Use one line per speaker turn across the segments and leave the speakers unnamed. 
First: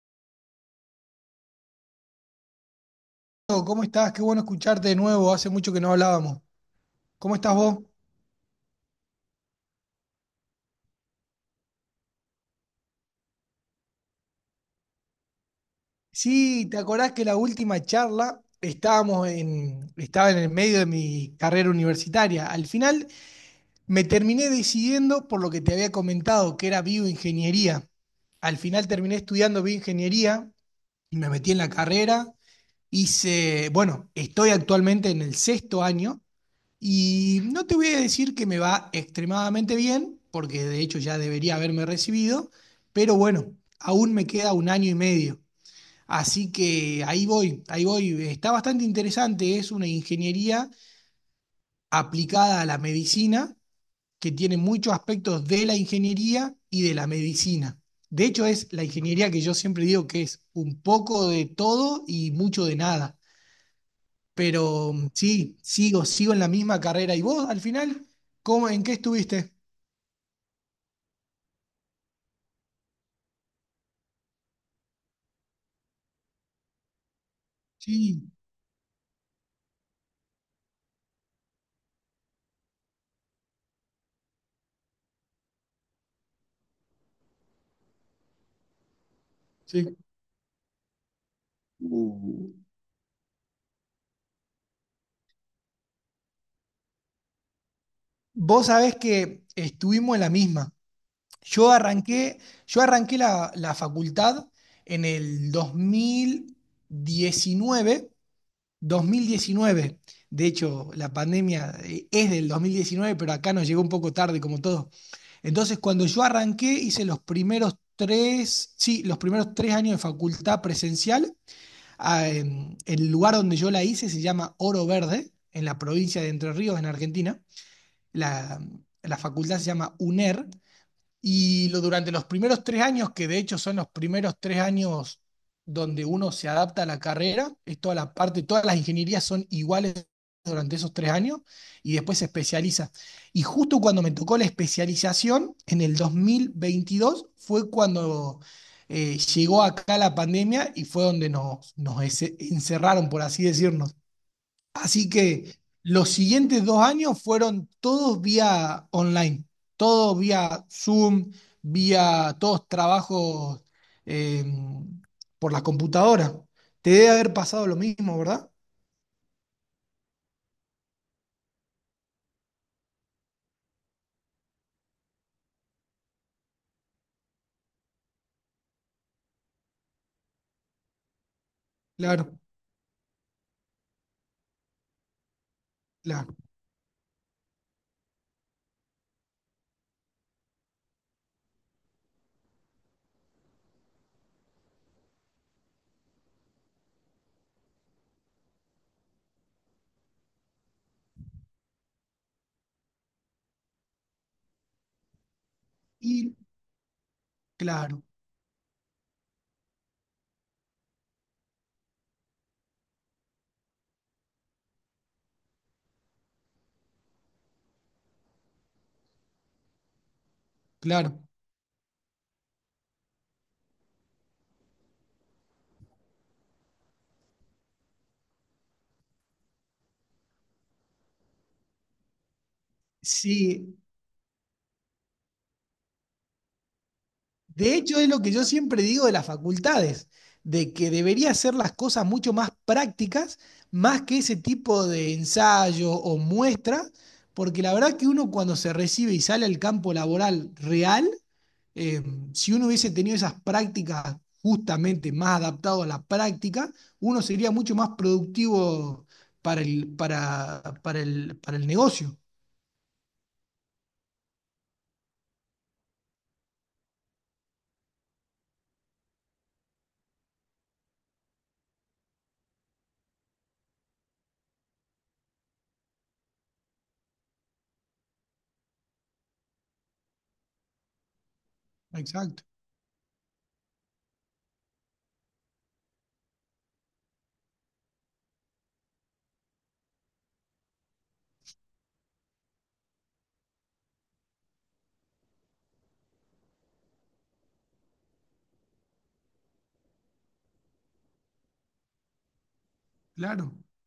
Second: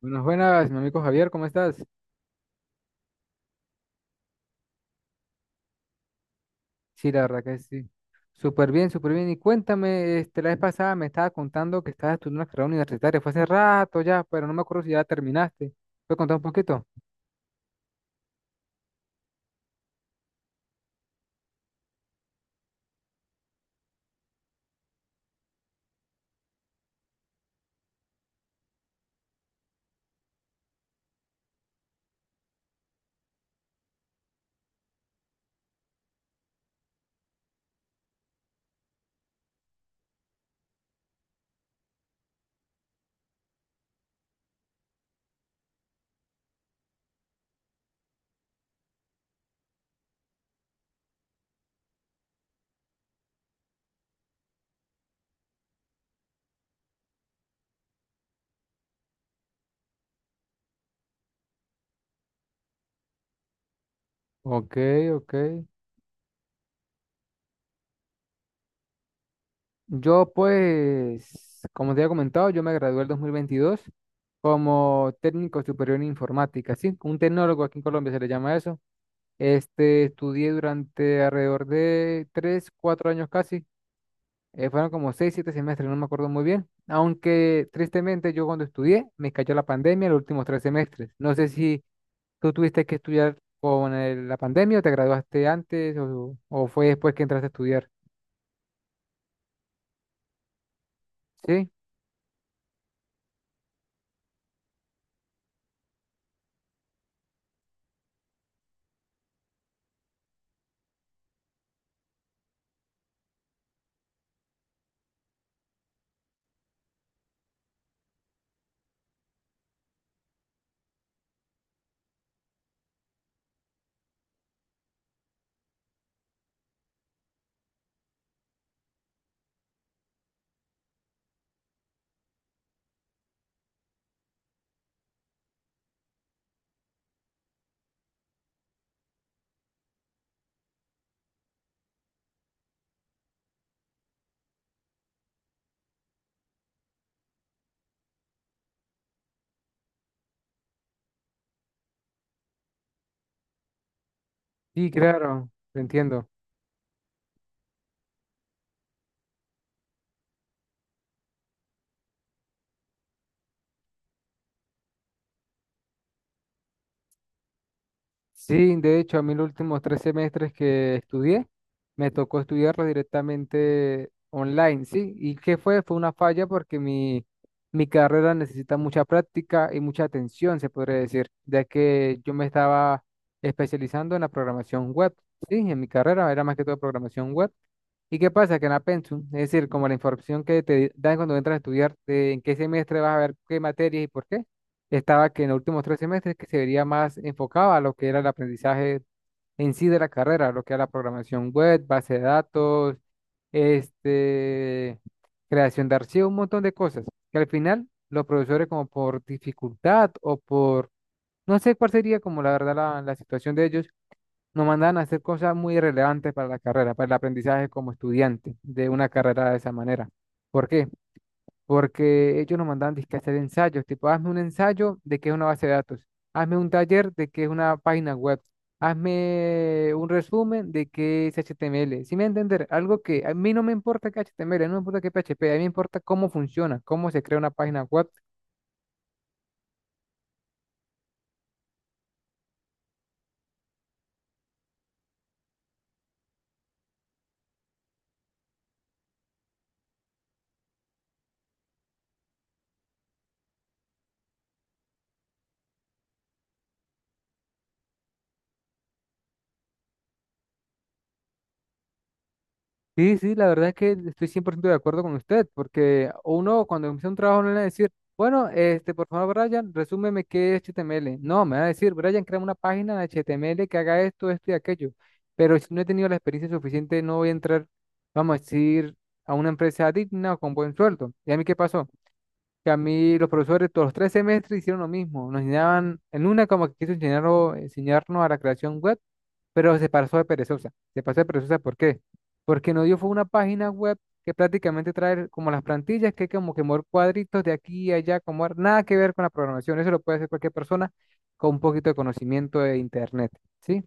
Buenas, buenas, mi amigo Javier, ¿cómo estás?
¿Cómo estás? Qué bueno escucharte de nuevo. Hace mucho que no hablábamos.
Sí, la
¿Cómo
verdad
estás
que
vos?
sí. Súper bien, súper bien. Y cuéntame, este, la vez pasada me estaba contando que estabas estudiando una carrera universitaria. Fue hace rato ya, pero no me acuerdo si ya terminaste. ¿Puedes contar un
Sí, ¿te
poquito?
acordás que la última charla estaba en el medio de mi carrera universitaria? Al final me terminé decidiendo por lo que te había comentado, que era bioingeniería. Al final terminé estudiando bioingeniería y me metí en la carrera. Estoy actualmente en el sexto año. Y no te voy a decir que me va extremadamente bien, porque de hecho ya debería haberme recibido, pero bueno, aún me queda un año y medio. Así que ahí voy, ahí voy. Está bastante interesante, es una ingeniería aplicada a la medicina, que tiene muchos aspectos de la ingeniería y de la medicina. De hecho, es la ingeniería que yo siempre digo que es un poco de todo y mucho de nada.
Ok,
Pero
ok.
sí, sigo en la misma carrera. ¿Y vos al final? ¿Cómo, en qué estuviste?
Yo, pues, como te había comentado, yo me gradué el 2022 como técnico superior en informática, ¿sí? Un tecnólogo aquí en Colombia se le
Sí,
llama eso. Este, estudié durante alrededor de tres, cuatro años casi. Fueron como seis, siete semestres, no me acuerdo muy bien. Aunque tristemente yo cuando estudié me cayó la
sí.
pandemia los últimos tres semestres. No sé si
Uh,
tú tuviste que estudiar con la pandemia o te graduaste antes o fue después que entraste a estudiar.
vos sabés que estuvimos en la misma.
Sí,
Yo arranqué, yo arranqué la facultad en el diecinueve, 2019. De hecho, la pandemia es del 2019, pero acá nos llegó un poco tarde, como todo. Entonces, cuando yo arranqué, hice los primeros tres, sí, los primeros tres años de facultad presencial. El lugar donde yo la hice se llama Oro Verde, en la provincia de Entre Ríos, en Argentina. La, la facultad se llama UNER y durante los primeros tres años, que de hecho son los primeros tres años donde uno se adapta a la carrera, es toda la parte, todas las ingenierías son iguales durante esos tres años y después se especializa. Y justo cuando me tocó la especialización, en el 2022 fue cuando llegó acá la pandemia y fue donde nos encerraron, por así decirnos.
sí,
Así
claro,
que
te
los
entiendo.
siguientes dos años fueron todos vía online, todos vía Zoom, vía todos trabajos eh, por la computadora. Te debe haber pasado lo mismo, ¿verdad?
Sí, de hecho, a mí los últimos tres semestres que estudié, me tocó estudiarlo directamente online, ¿sí? ¿Y qué fue? Fue una falla porque mi carrera necesita mucha práctica y mucha atención, se podría decir, ya que yo
Claro,
me estaba especializando en la programación web, ¿sí? En mi carrera
claro.
era más que todo programación web. ¿Y qué pasa? Que en la pensum, es decir, como la información que te dan cuando entras a estudiar, de en qué semestre vas a ver qué materias y por qué estaba que en los últimos tres semestres que se vería más enfocado a lo que era el aprendizaje en sí de la carrera, lo que era la programación web, base de datos, este, creación de archivos,
Y
un montón de cosas, que al final
claro,
los profesores como por dificultad o por, no sé cuál sería como la verdad la situación de ellos, nos mandan a hacer cosas muy relevantes para la carrera, para el aprendizaje como estudiante de una carrera de esa manera. ¿Por qué?
claro.
Porque ellos nos mandaban dizque a hacer ensayos, tipo, hazme un ensayo de qué es una base de datos, hazme un taller de qué es una página web, hazme un resumen de qué es HTML. Si me entender, algo que a mí no me
Sí,
importa que HTML, no me importa que PHP, a mí me importa cómo funciona, cómo se crea una
de
página
hecho, es
web.
lo que yo siempre digo de las facultades, de que debería hacer las cosas mucho más prácticas, más que ese tipo de ensayo o muestra, porque la verdad que uno cuando se recibe y sale al campo laboral real, eh, si uno hubiese tenido esas prácticas justamente más adaptado a la práctica, uno sería mucho más productivo para el negocio.
Sí, sí, la verdad es que estoy 100% de acuerdo con usted, porque uno cuando empieza un trabajo no le va a decir, bueno, este, por favor, Brian, resúmeme qué es HTML. No, me va a decir, Brian, crea una página de HTML que haga esto, esto y aquello. Pero si no he tenido la experiencia suficiente, no voy a entrar, vamos a decir, a una empresa digna o con buen sueldo. ¿Y a mí qué pasó?
Exacto,
Que a mí los profesores todos los tres semestres hicieron lo mismo. Nos enseñaban, en una como que quiso enseñarnos, enseñarnos a la creación web, pero se pasó de perezosa. Se pasó de perezosa, ¿por qué? Porque nos dio fue una página web que prácticamente trae como las plantillas, que hay como que mover cuadritos de aquí y allá, como nada que ver con la programación. Eso lo puede hacer cualquier persona con un poquito de conocimiento de internet,
claro.
¿sí?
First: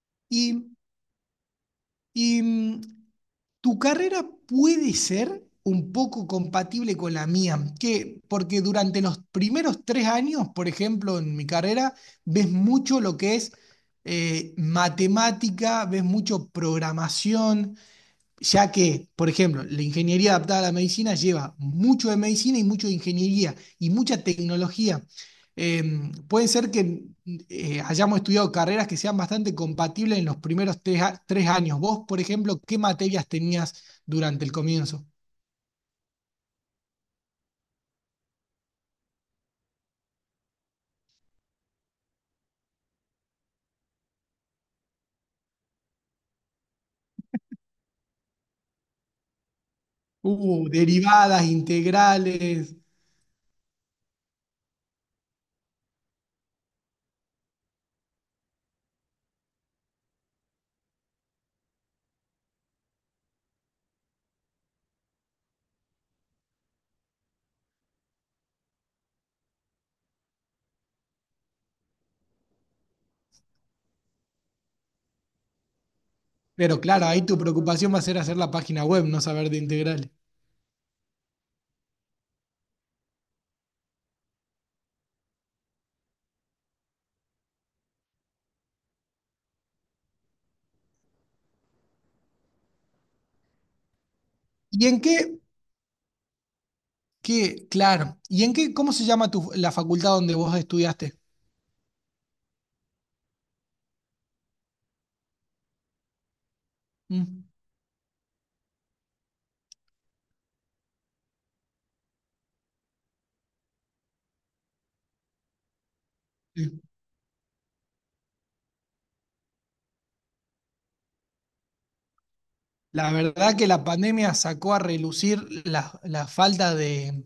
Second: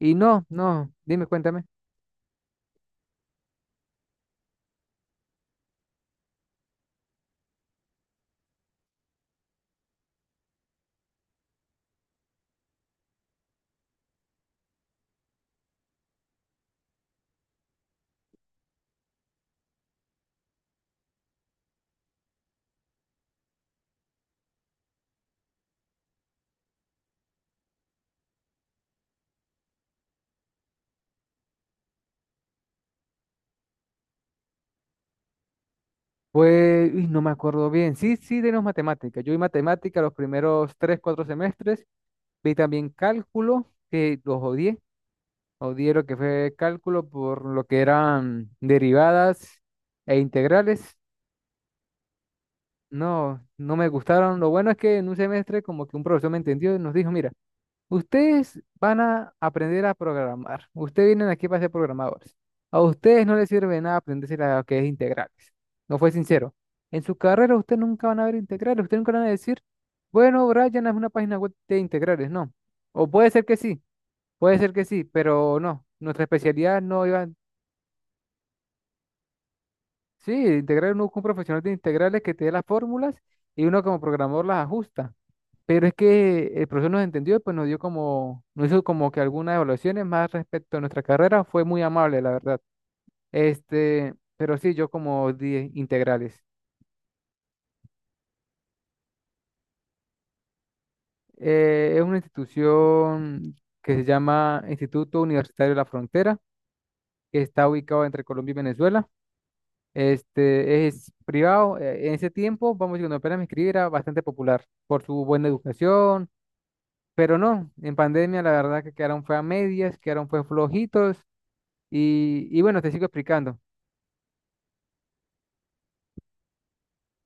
Y no,
Y,
no, dime, cuéntame.
y, tu carrera puede ser un poco compatible con la mía, porque durante los primeros tres años, por ejemplo, en mi carrera, ves mucho lo que es matemática, ves mucho programación, ya que, por ejemplo, la ingeniería adaptada a la medicina lleva mucho de medicina y mucho de ingeniería y mucha tecnología. Eh, puede ser que hayamos estudiado carreras que sean bastante compatibles en los primeros tres años. Vos, por ejemplo, ¿qué materias tenías durante el comienzo?
Pues, uy, no me acuerdo bien. Sí, sí, tenemos matemáticas. Yo vi matemática los primeros tres, cuatro semestres. Vi también cálculo, que los odié. Odié lo que fue cálculo por lo que eran derivadas e integrales.
Derivadas, integrales.
No, no me gustaron. Lo bueno es que en un semestre como que un profesor me entendió y nos dijo, mira, ustedes van a aprender a programar. Ustedes vienen aquí para ser programadores. A ustedes no les sirve nada aprenderse lo que es integrales. No fue sincero. En su carrera ustedes nunca van a ver integrales. Ustedes nunca van a decir, bueno, Brian, es una página web de integrales. No. O puede ser que sí, puede ser que sí, pero no. Nuestra
Pero
especialidad no
claro, ahí
iba.
tu preocupación va a ser hacer la página web, no saber de integrales.
Sí, integrar uno con un profesional de integrales que te dé las fórmulas y uno como programador las ajusta. Pero es que el profesor nos entendió y pues nos dio como, nos hizo como que algunas evaluaciones más respecto a nuestra carrera. Fue muy amable, la verdad. Este, pero sí,
¿Y
yo
en
como
qué,
di integrales.
claro, ¿cómo se llama tu, la facultad donde vos estudiaste?
Es una institución que se llama Instituto Universitario de la Frontera, que
Mm.
está ubicado entre Colombia y Venezuela. Este es privado. En ese tiempo, vamos a decir, cuando apenas me inscribí, era bastante popular por su buena educación.
Sí.
Pero no, en pandemia la verdad que quedaron fue a medias, quedaron fue flojitos y bueno, te sigo
La verdad
explicando.
que la pandemia sacó a relucir la falta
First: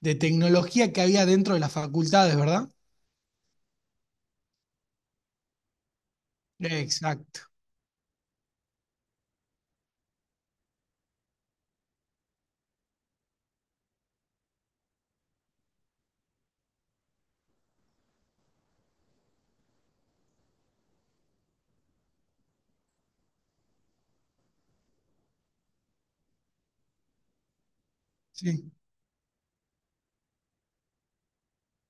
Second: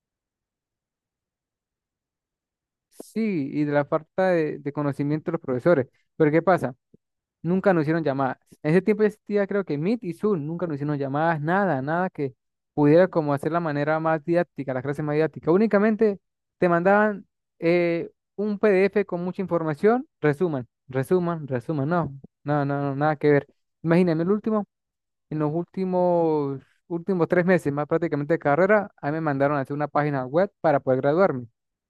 de tecnología que había dentro de las facultades, ¿verdad?
Sí, y de la falta de conocimiento de los profesores. Pero ¿qué pasa?
Exacto,
Nunca nos hicieron llamadas. En ese tiempo existía creo que Meet y Zoom, nunca nos hicieron llamadas, nada, nada que pudiera como hacer la manera más didáctica, la clase más didáctica. Únicamente te mandaban eh, un PDF con mucha información, resuman, resuman, resuman, no, no, no, no, nada que ver. Imagíname el último. En los últimos, últimos tres meses, más prácticamente de
sí.
carrera, a mí me mandaron a hacer una página web para poder graduarme.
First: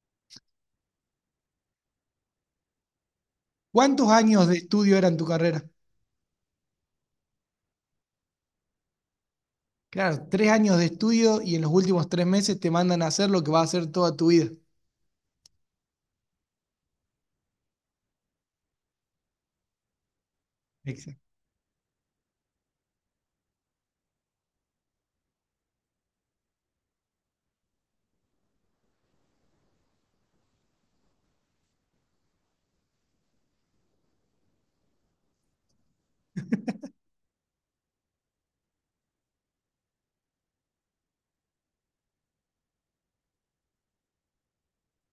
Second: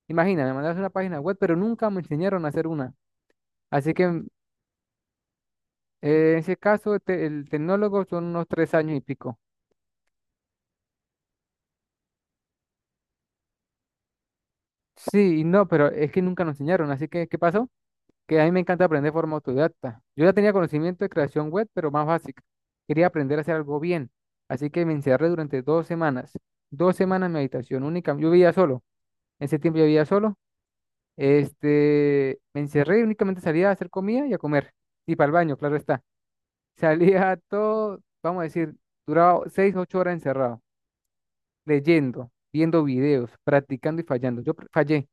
Imagina, me mandaron a hacer una página web, pero nunca me enseñaron a hacer una. Así que
¿Cuántos
en
años de estudio eran tu carrera?
ese caso, el tecnólogo son unos tres años y pico.
Claro, tres años de estudio y en los últimos tres meses te mandan a hacer lo que vas a hacer toda tu vida.
Sí, y no, pero es que nunca nos enseñaron. Así que, ¿qué pasó? Que a mí me encanta aprender de forma autodidacta. Yo ya tenía conocimiento de
Exacto.
creación web, pero más básica. Quería aprender a hacer algo bien. Así que me encerré durante dos semanas. Dos semanas en mi habitación única. Yo vivía solo. En ese tiempo yo vivía solo. Este, me encerré y únicamente salía a hacer comida y a comer. Y para el baño, claro está. Salía todo, vamos a decir, duraba seis, ocho horas encerrado, leyendo, viendo videos, practicando y fallando. Fallé,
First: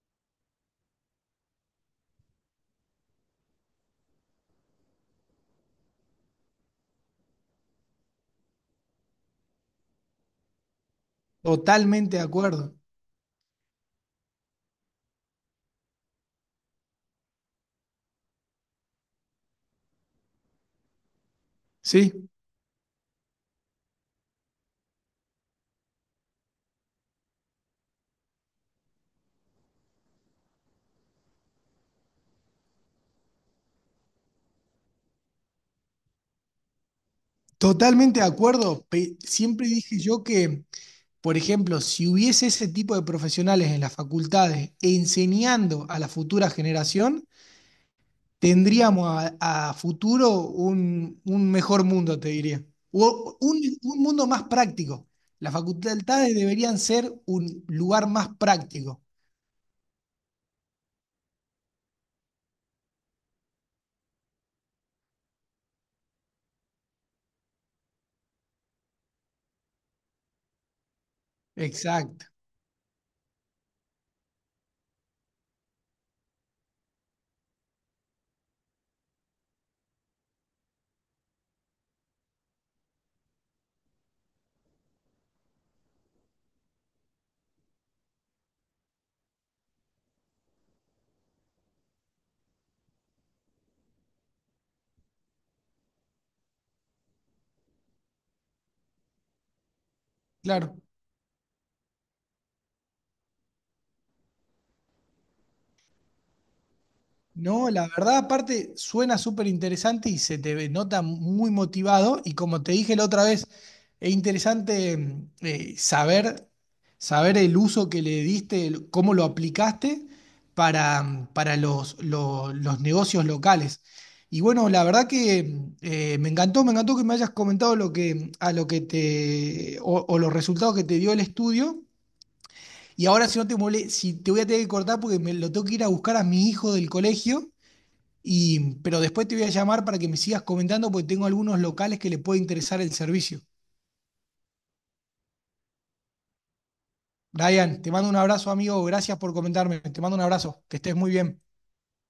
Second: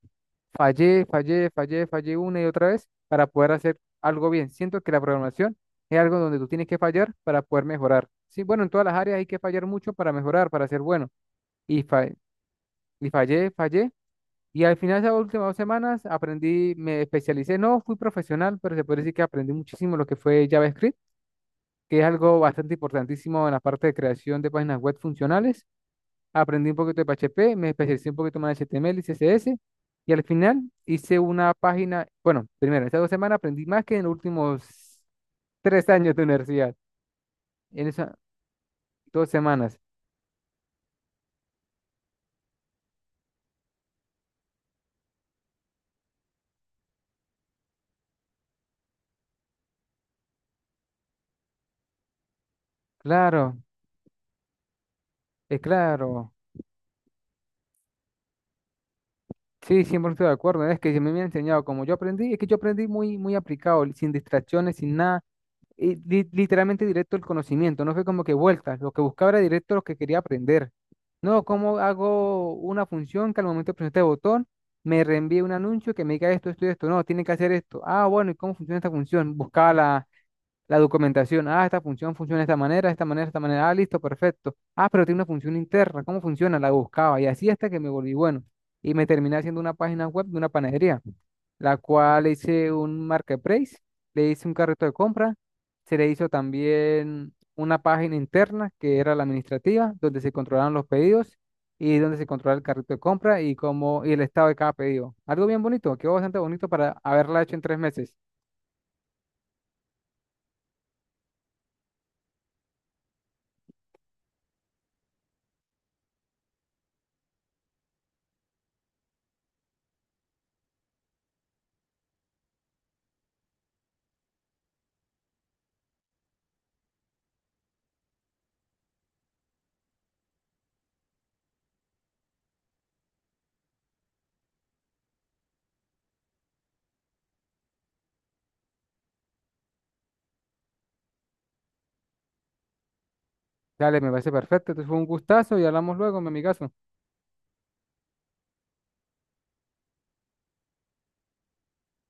fallé, fallé, fallé, fallé una y otra vez para poder hacer algo bien. Siento que la programación es algo donde tú tienes que fallar para poder mejorar. Sí, bueno, en todas las áreas hay que fallar mucho para mejorar, para ser bueno. Y, fa-
Totalmente de acuerdo.
y fallé, fallé. Y al final de esas últimas dos semanas aprendí, me especialicé, no fui profesional, pero se puede decir que aprendí muchísimo lo que fue JavaScript, que es
Sí,
algo bastante importantísimo en la parte de creación de páginas web funcionales. Aprendí un poquito de PHP, me especialicé un poquito más en HTML y CSS. Y al final hice una página, bueno, primero, estas dos semanas aprendí más que en los últimos tres años de universidad. En esas
totalmente de acuerdo.
dos
Siempre
semanas.
dije yo que, por ejemplo, si hubiese ese tipo de profesionales en las facultades enseñando a la futura generación, tendríamos a futuro un mejor mundo, te diría. O
Claro,
un mundo más práctico. Las
es claro.
facultades deberían ser un lugar más práctico.
Sí, 100% de acuerdo. Es que se me había enseñado como yo aprendí, es que yo aprendí muy, muy aplicado, sin distracciones, sin nada, y literalmente directo el conocimiento, no fue como que vueltas, lo que buscaba era directo lo que quería aprender. No, ¿cómo
Exacto,
hago una función que al momento de presionar este botón me reenvíe un anuncio que me diga esto, esto y esto? No, tiene que hacer esto. Ah, bueno, ¿y cómo funciona esta función? Buscaba la documentación, ah, esta función funciona de esta manera, de esta manera, de esta manera, ah, listo, perfecto. Ah, pero tiene una función interna, ¿cómo funciona? La buscaba y así hasta que me volví bueno. Y me terminé haciendo una página web de una panadería, la cual le hice un marketplace, le hice un carrito de compra, se le hizo también una página interna que era la administrativa, donde se controlaban
claro.
los pedidos y donde se controlaba el carrito de compra y, cómo, y el estado de cada pedido. Algo bien bonito, quedó bastante bonito para haberla hecho en
No,
tres
la
meses.
verdad, aparte, suena súper interesante y se te ve- nota muy motivado. Y como te dije la otra vez, es interesante saber, saber el uso que le diste, cómo lo aplicaste para, para los negocios locales. Y bueno, la verdad que me encantó que me hayas comentado lo que, a lo que te, o los resultados que te dio el estudio. Y ahora, si te voy a tener que cortar porque me lo tengo que ir a buscar a mi hijo del colegio. Y, pero después te voy a llamar para que me sigas comentando porque tengo algunos locales que le puede interesar el servicio.
Dale, me parece perfecto. Entonces fue un gustazo y hablamos luego, mi amigazo.
Brian, te mando un abrazo, amigo. Gracias por comentarme. Te mando un abrazo. Que estés muy bien.